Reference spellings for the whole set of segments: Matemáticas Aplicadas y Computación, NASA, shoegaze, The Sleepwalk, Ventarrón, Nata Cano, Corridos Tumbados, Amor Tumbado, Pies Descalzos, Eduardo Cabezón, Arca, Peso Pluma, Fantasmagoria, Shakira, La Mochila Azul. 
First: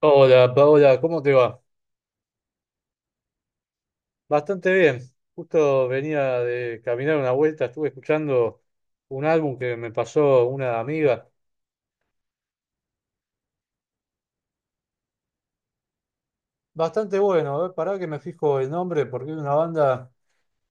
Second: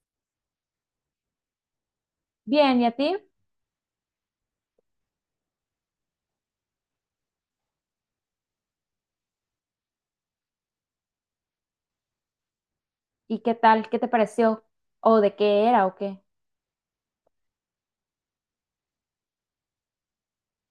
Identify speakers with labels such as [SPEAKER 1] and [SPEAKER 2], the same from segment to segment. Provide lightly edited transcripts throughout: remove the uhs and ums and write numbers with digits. [SPEAKER 1] Hola Paola, ¿cómo te va?
[SPEAKER 2] Bien, ¿y a ti?
[SPEAKER 1] Bastante bien. Justo venía de caminar una vuelta, estuve escuchando un álbum que me pasó una amiga.
[SPEAKER 2] ¿Y qué tal? ¿Qué te pareció? ¿O de qué era o qué?
[SPEAKER 1] Bastante bueno, a ver, pará que me fijo el nombre porque es una banda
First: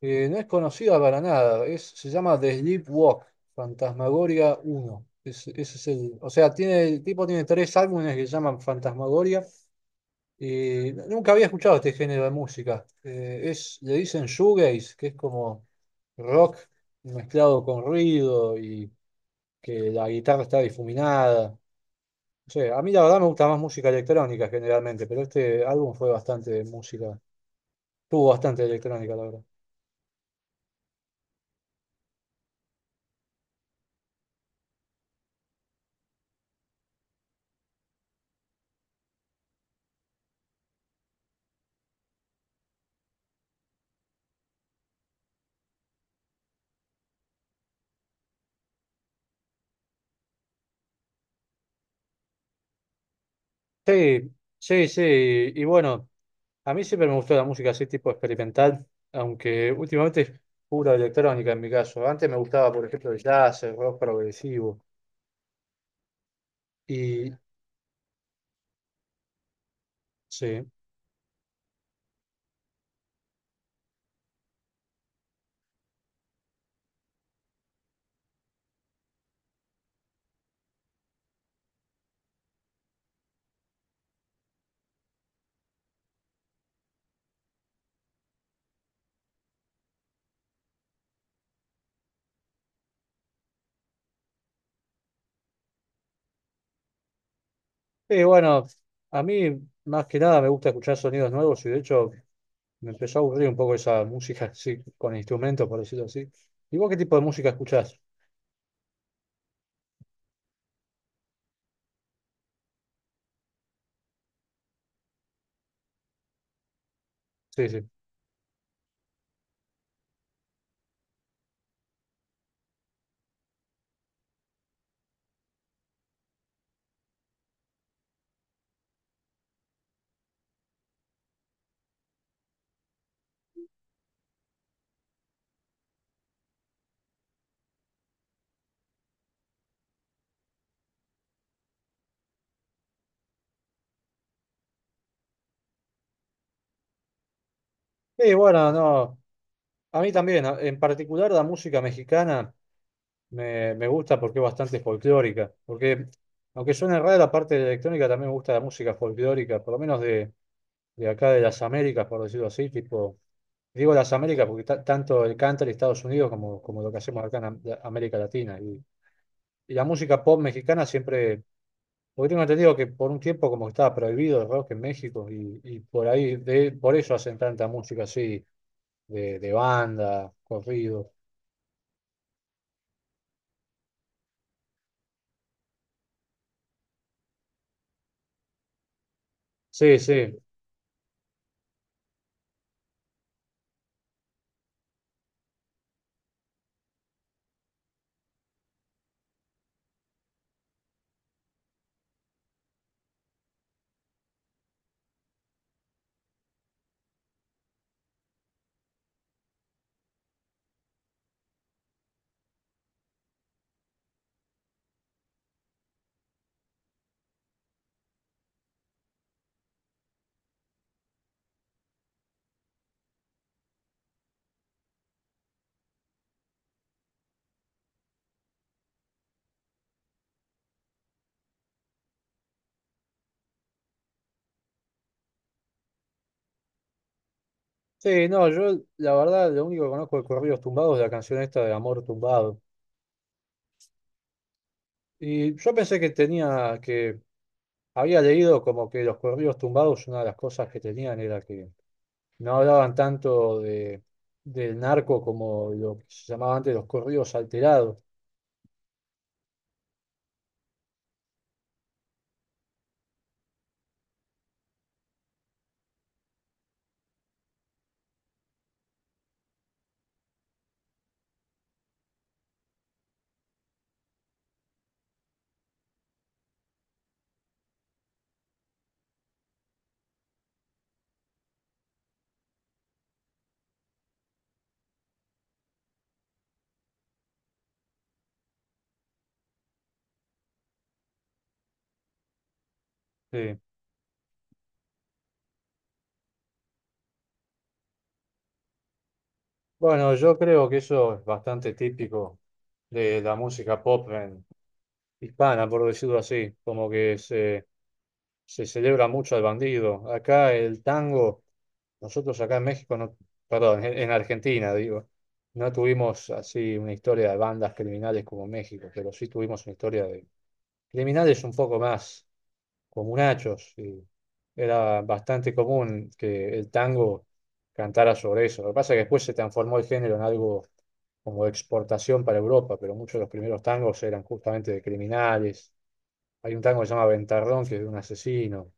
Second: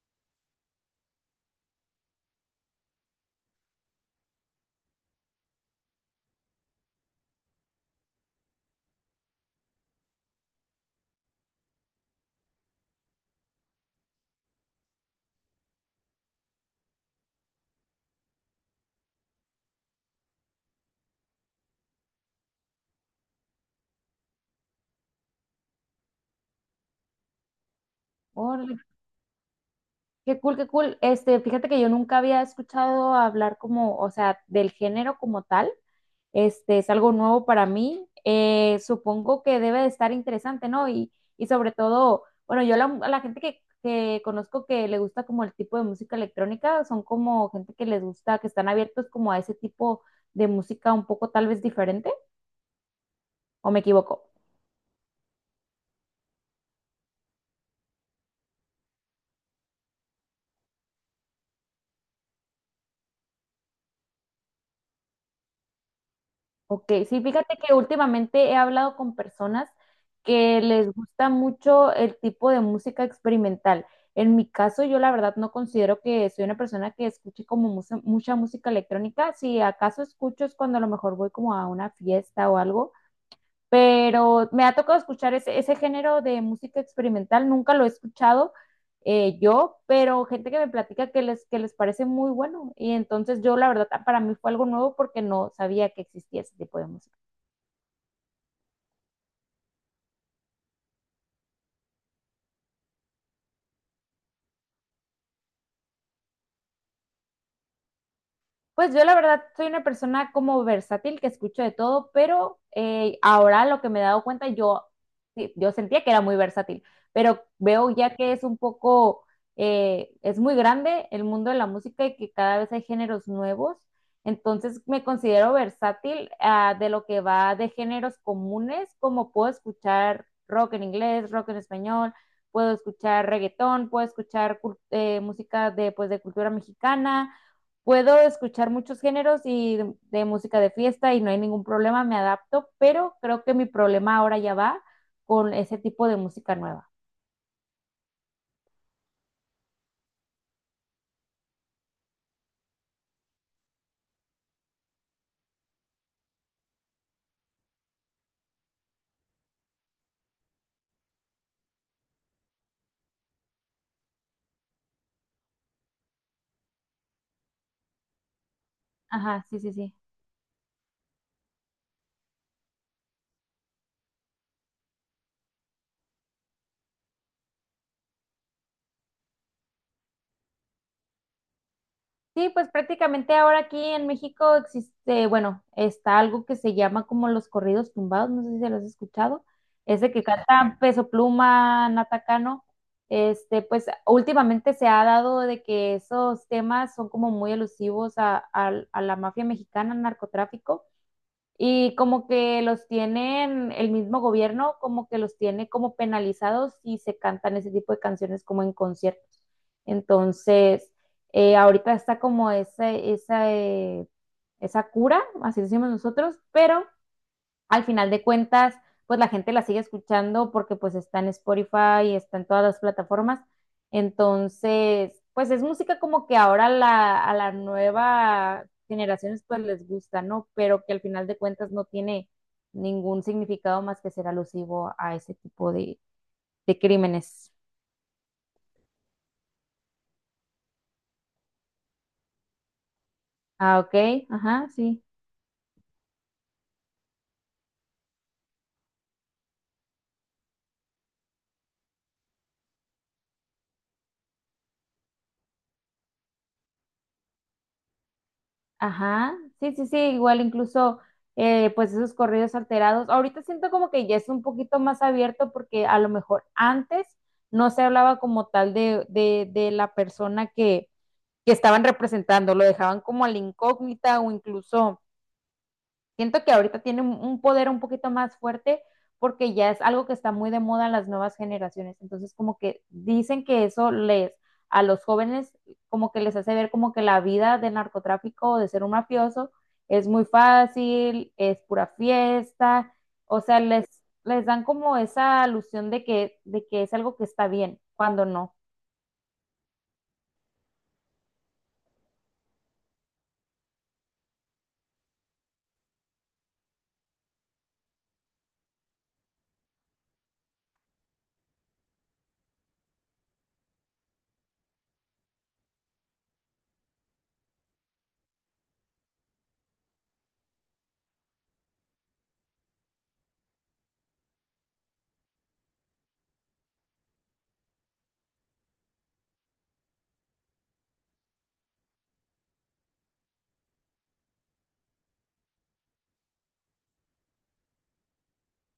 [SPEAKER 1] que no es conocida para nada. Se llama The Sleepwalk, Fantasmagoria uno. Ese es o sea, el tipo tiene tres álbumes que se llaman Fantasmagoria. Y nunca había escuchado este género de música. Le dicen shoegaze, que es como rock mezclado con ruido y que la guitarra está difuminada. No sé, a mí la verdad me gusta más música electrónica generalmente, pero este álbum fue bastante música, tuvo bastante
[SPEAKER 2] Órale,
[SPEAKER 1] electrónica, la verdad.
[SPEAKER 2] qué cool, qué cool. Fíjate que yo nunca había escuchado hablar como, o sea, del género como tal. Es algo nuevo para mí. Supongo que debe de estar interesante, ¿no? Y sobre todo, bueno, a la gente que conozco que le gusta como el tipo de música electrónica, son como gente que les gusta, que están abiertos como a ese tipo de música un poco tal vez diferente, ¿o me equivoco?
[SPEAKER 1] Sí, sí, sí, y, bueno, a mí siempre me gustó la música así tipo experimental, aunque últimamente es pura electrónica en mi caso. Antes me gustaba, por ejemplo, el jazz, el rock progresivo.
[SPEAKER 2] Ok, sí,
[SPEAKER 1] Y.
[SPEAKER 2] fíjate que últimamente he hablado con personas que
[SPEAKER 1] Sí.
[SPEAKER 2] les gusta mucho el tipo de música experimental. En mi caso, yo la verdad no considero que soy una persona que escuche como mucha, mucha música electrónica. Si acaso escucho es cuando a lo mejor voy como a una fiesta o algo, pero me ha tocado escuchar ese género de música experimental. Nunca lo he escuchado yo, pero gente que me platica que les parece muy bueno. Y entonces yo la verdad para mí fue algo nuevo porque no sabía que existía ese tipo de música.
[SPEAKER 1] Y bueno, a mí más que nada me gusta escuchar sonidos nuevos y de hecho me empezó a aburrir un poco esa música así, con instrumentos, por decirlo así. ¿Y vos qué tipo de música escuchás?
[SPEAKER 2] Pues yo la verdad soy una persona como versátil que escucho de todo, pero ahora lo que me he dado cuenta, yo, sí, yo sentía que era muy versátil, pero
[SPEAKER 1] Sí, sí.
[SPEAKER 2] veo ya que es un poco, es muy grande el mundo de la música y que cada vez hay géneros nuevos, entonces me considero versátil ah, de lo que va de géneros comunes, como puedo escuchar rock en inglés, rock en español, puedo escuchar reggaetón, puedo escuchar música pues, de cultura mexicana, puedo escuchar muchos géneros y de música de fiesta y no hay ningún problema, me adapto, pero creo que mi problema ahora ya va con ese tipo de música nueva.
[SPEAKER 1] Y bueno, no, a mí también, en particular la música mexicana. Me gusta porque es bastante folclórica. Porque, aunque suene rara la parte de la electrónica, también me gusta la música folclórica, por lo menos de, acá de las Américas, por decirlo así. Tipo, digo las Américas porque tanto el country de Estados Unidos como lo que hacemos acá en América Latina. Y,
[SPEAKER 2] Ajá, sí, sí,
[SPEAKER 1] y la
[SPEAKER 2] sí.
[SPEAKER 1] música pop mexicana siempre. Porque tengo entendido que por un tiempo como que estaba prohibido el rock en México y por ahí, por eso hacen tanta música así, de banda, corrido.
[SPEAKER 2] Sí, pues prácticamente ahora aquí en México existe, bueno, está algo que se llama como los corridos tumbados, no sé si se los has escuchado,
[SPEAKER 1] Sí,
[SPEAKER 2] ese que
[SPEAKER 1] sí.
[SPEAKER 2] cantan Peso Pluma, Nata Cano, este, pues últimamente se ha dado de que esos temas son como muy elusivos a la mafia mexicana, al narcotráfico. Y como que los tienen, el mismo gobierno como que los tiene como penalizados si se cantan ese tipo de canciones como en conciertos. Entonces, ahorita está como esa cura, así decimos nosotros, pero al final de cuentas, pues la gente la sigue escuchando porque pues está en Spotify y está en todas las plataformas. Entonces, pues es música como que ahora a las nuevas generaciones pues les gusta, ¿no? Pero que al final de cuentas no tiene ningún significado más que ser alusivo a ese tipo de crímenes.
[SPEAKER 1] Sí, no, yo la verdad lo único que conozco de Corridos Tumbados es la canción esta de Amor Tumbado.
[SPEAKER 2] Ah, ok, ajá, sí.
[SPEAKER 1] Y yo pensé que había leído como que los Corridos Tumbados, una de las cosas que tenían era que no hablaban tanto del narco como lo que se llamaba antes los corridos alterados.
[SPEAKER 2] Ajá, sí, sí, sí, igual incluso pues esos corridos alterados. Ahorita siento como que ya es un poquito más abierto porque a lo mejor antes no se hablaba como tal de la persona que estaban representando, lo dejaban como a la incógnita o incluso siento que ahorita tiene un- poder un poquito más fuerte porque ya es algo que está muy de moda en las nuevas generaciones. Entonces, como que dicen que eso les, a los jóvenes, como que les hace ver como que la vida de narcotráfico o de ser un mafioso es muy fácil, es pura fiesta. O
[SPEAKER 1] Sí.
[SPEAKER 2] sea, les dan como esa alusión de que es algo que está bien, cuando no.
[SPEAKER 1] Bueno, yo creo que eso es bastante típico de la música pop hispana, por decirlo así, como que se celebra mucho al bandido. Acá el tango. Nosotros acá en México, no, perdón, en Argentina, digo, no tuvimos así una historia de bandas criminales como México, pero sí tuvimos una historia de criminales un poco más comunachos. Y era bastante común que el tango cantara sobre eso. Lo que pasa es que después se transformó el género en algo como de exportación para Europa, pero muchos de los primeros tangos eran justamente de criminales. Hay un tango que se llama Ventarrón, que es de un asesino.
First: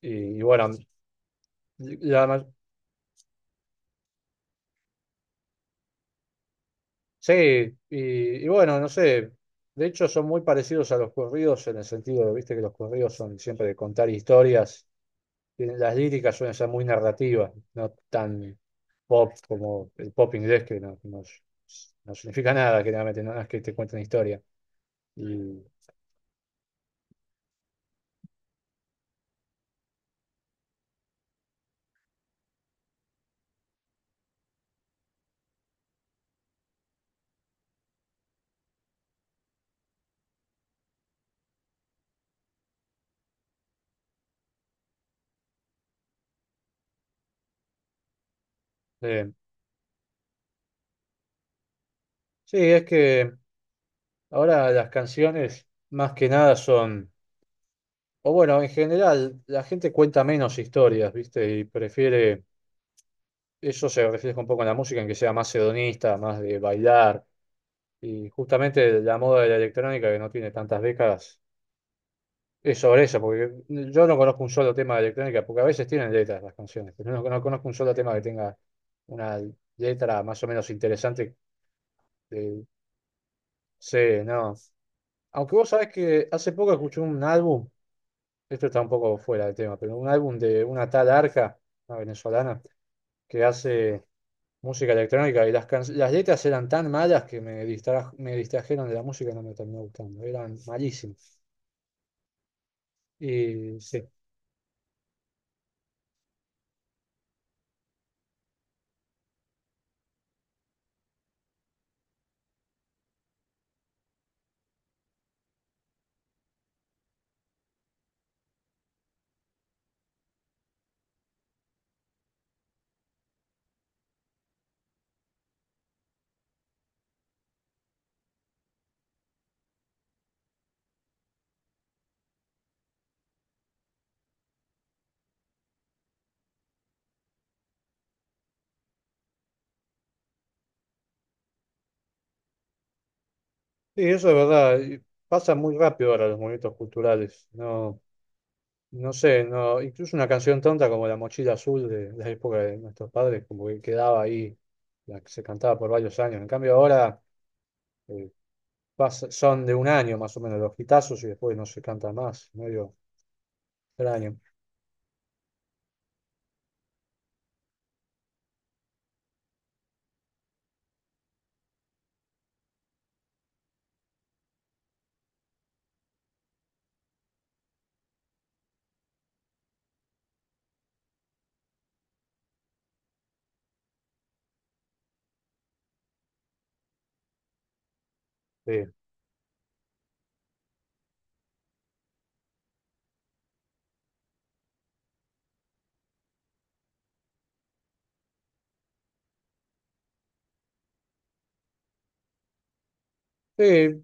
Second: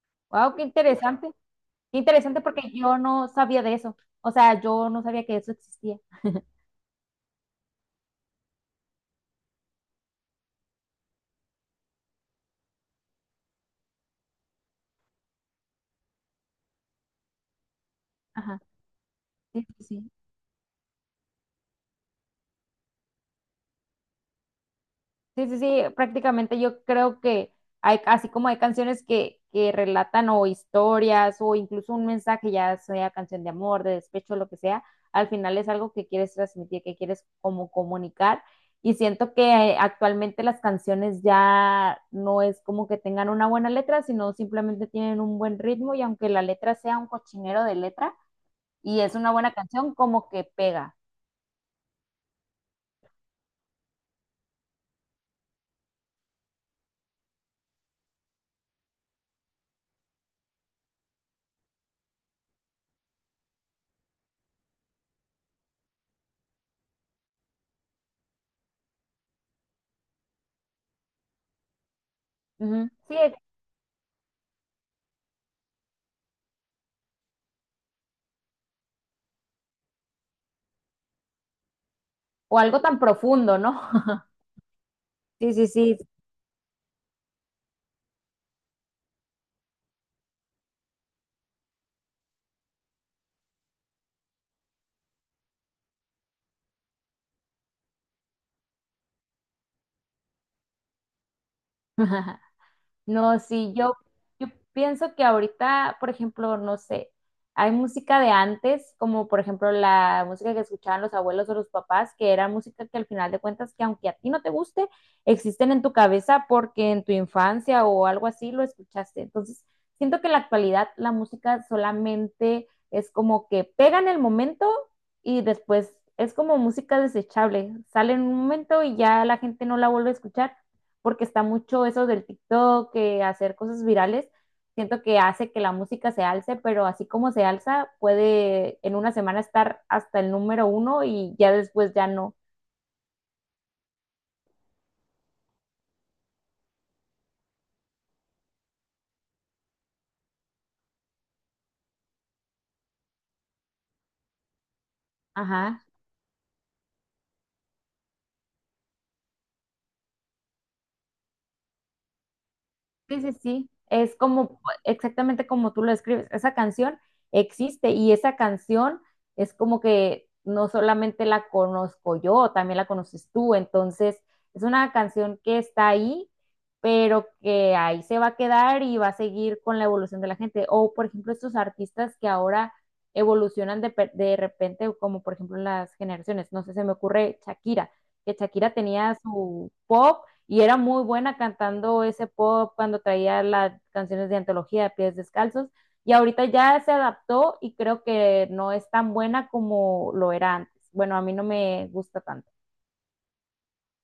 [SPEAKER 1] Y, y
[SPEAKER 2] Wow, qué
[SPEAKER 1] bueno,
[SPEAKER 2] interesante. Qué interesante
[SPEAKER 1] la,
[SPEAKER 2] porque yo no sabía de eso. O sea, yo no sabía que eso existía.
[SPEAKER 1] sí, y bueno, no sé, de hecho son muy parecidos a los corridos en el sentido de, viste, que los corridos son siempre de contar historias, las líricas suelen ser muy narrativas, no tan
[SPEAKER 2] Ajá.
[SPEAKER 1] pop
[SPEAKER 2] Sí, sí,
[SPEAKER 1] como
[SPEAKER 2] sí.
[SPEAKER 1] el pop inglés que no significa nada, generalmente, no es que te cuenten historia.
[SPEAKER 2] Sí, sí,
[SPEAKER 1] Y,
[SPEAKER 2] sí, prácticamente yo creo que hay, así como hay canciones que relatan o historias o incluso un mensaje, ya sea canción de amor, de despecho, lo que sea, al final es algo que quieres transmitir, que quieres como comunicar. Y siento que actualmente las canciones ya no es como que tengan una buena letra, sino simplemente tienen un buen ritmo y aunque la letra sea un cochinero de letra y es una
[SPEAKER 1] eh,
[SPEAKER 2] buena canción, como que pega.
[SPEAKER 1] sí, es que ahora las canciones más que nada son, o bueno, en general la gente cuenta menos historias, viste, y prefiere. Eso se refleja un poco en la música, en que sea más hedonista, más de bailar. Y justamente la moda de la electrónica, que no tiene tantas décadas, es
[SPEAKER 2] Ujú.
[SPEAKER 1] sobre
[SPEAKER 2] Sí,
[SPEAKER 1] eso, porque yo no conozco un solo tema de electrónica, porque a veces tienen letras las canciones, pero no conozco un solo tema que tenga una letra más o menos interesante.
[SPEAKER 2] o
[SPEAKER 1] eh,
[SPEAKER 2] algo tan profundo, ¿no?
[SPEAKER 1] sí, no.
[SPEAKER 2] Sí,
[SPEAKER 1] Aunque
[SPEAKER 2] sí,
[SPEAKER 1] vos sabés
[SPEAKER 2] sí.
[SPEAKER 1] que hace poco escuché un álbum, esto está un poco fuera del tema, pero un álbum de una tal Arca, una venezolana, que hace música electrónica y las letras eran tan malas que me distrajeron de la música y no me terminó gustando, eran malísimas.
[SPEAKER 2] No, sí,
[SPEAKER 1] Y
[SPEAKER 2] yo,
[SPEAKER 1] sí,
[SPEAKER 2] yo pienso que ahorita, por ejemplo, no sé, hay música de antes, como por ejemplo la música que escuchaban los abuelos o los papás, que era música que al final de cuentas, que aunque a ti no te guste, existen en tu cabeza porque en tu infancia o algo así lo escuchaste. Entonces, siento que en la actualidad la música solamente es como que pega en el momento y después es como música desechable, sale en un momento y ya la gente no la vuelve a escuchar porque está mucho eso del TikTok, que hacer cosas virales, siento que hace que la música se alce, pero así como se alza, puede en una semana estar hasta el número 1 y ya después ya no.
[SPEAKER 1] y eso es verdad, y pasa muy rápido ahora los movimientos culturales, no, no sé, no, incluso una canción tonta como La Mochila Azul de la época de nuestros padres, como que quedaba ahí, la que se cantaba
[SPEAKER 2] Ajá.
[SPEAKER 1] por varios años, en cambio ahora eh, son de un año más o menos los hitazos y después no se canta más, medio
[SPEAKER 2] Sí, sí, sí, es
[SPEAKER 1] extraño.
[SPEAKER 2] como exactamente como tú lo escribes. Esa canción existe y esa canción es como que no solamente la conozco yo, también la conoces tú. Entonces, es una canción que está ahí, pero que ahí se va a quedar y va a seguir con la evolución de la gente. O, por ejemplo, estos artistas que ahora evolucionan de, pe- de repente, como por ejemplo las generaciones. No sé, se me ocurre Shakira, que
[SPEAKER 1] Sí.
[SPEAKER 2] Shakira tenía su pop y era muy buena cantando ese pop cuando traía las canciones de antología de Pies Descalzos y ahorita ya se adaptó y creo que no es tan buena como lo era antes. Bueno, a mí no me gusta tanto.
[SPEAKER 1] Sí,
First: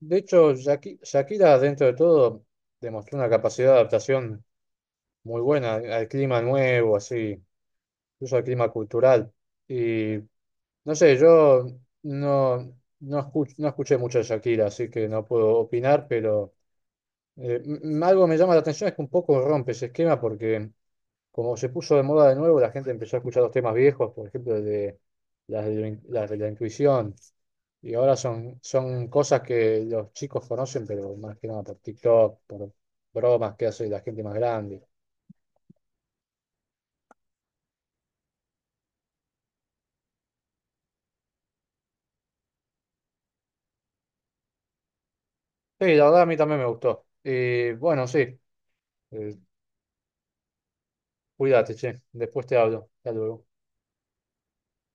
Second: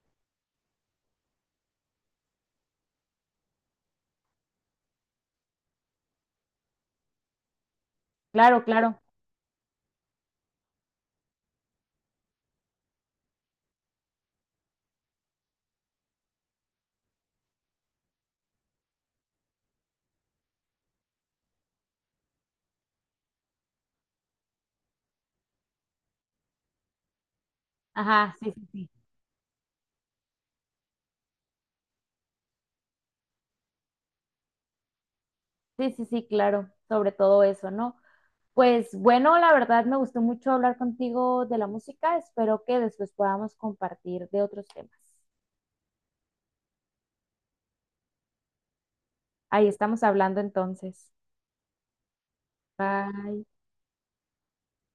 [SPEAKER 1] de hecho, Shakira, dentro de todo, demostró una capacidad de adaptación muy buena al clima nuevo, así, incluso al
[SPEAKER 2] Claro,
[SPEAKER 1] clima
[SPEAKER 2] claro.
[SPEAKER 1] cultural. Y no sé, yo no, no, escuch- no escuché mucho de Shakira, así que no puedo opinar, pero algo me llama la atención es que un poco rompe ese esquema porque como se puso de moda de nuevo, la gente empezó a escuchar los temas viejos, por ejemplo, el de, las de la intuición. Y ahora
[SPEAKER 2] Ajá, sí,
[SPEAKER 1] son,
[SPEAKER 2] sí, sí.
[SPEAKER 1] son cosas que los chicos conocen, pero más que nada por TikTok, por bromas que hace la gente más grande.
[SPEAKER 2] Sí, sí, sí, claro. Sobre todo eso, ¿no? Pues bueno, la verdad me gustó mucho hablar contigo de la música. Espero que después podamos compartir de otros temas.
[SPEAKER 1] Sí, la verdad a mí también me gustó. Y bueno, sí, eh,
[SPEAKER 2] Ahí estamos hablando entonces.
[SPEAKER 1] cuídate, che. Después te hablo. Hasta luego.
[SPEAKER 2] Bye.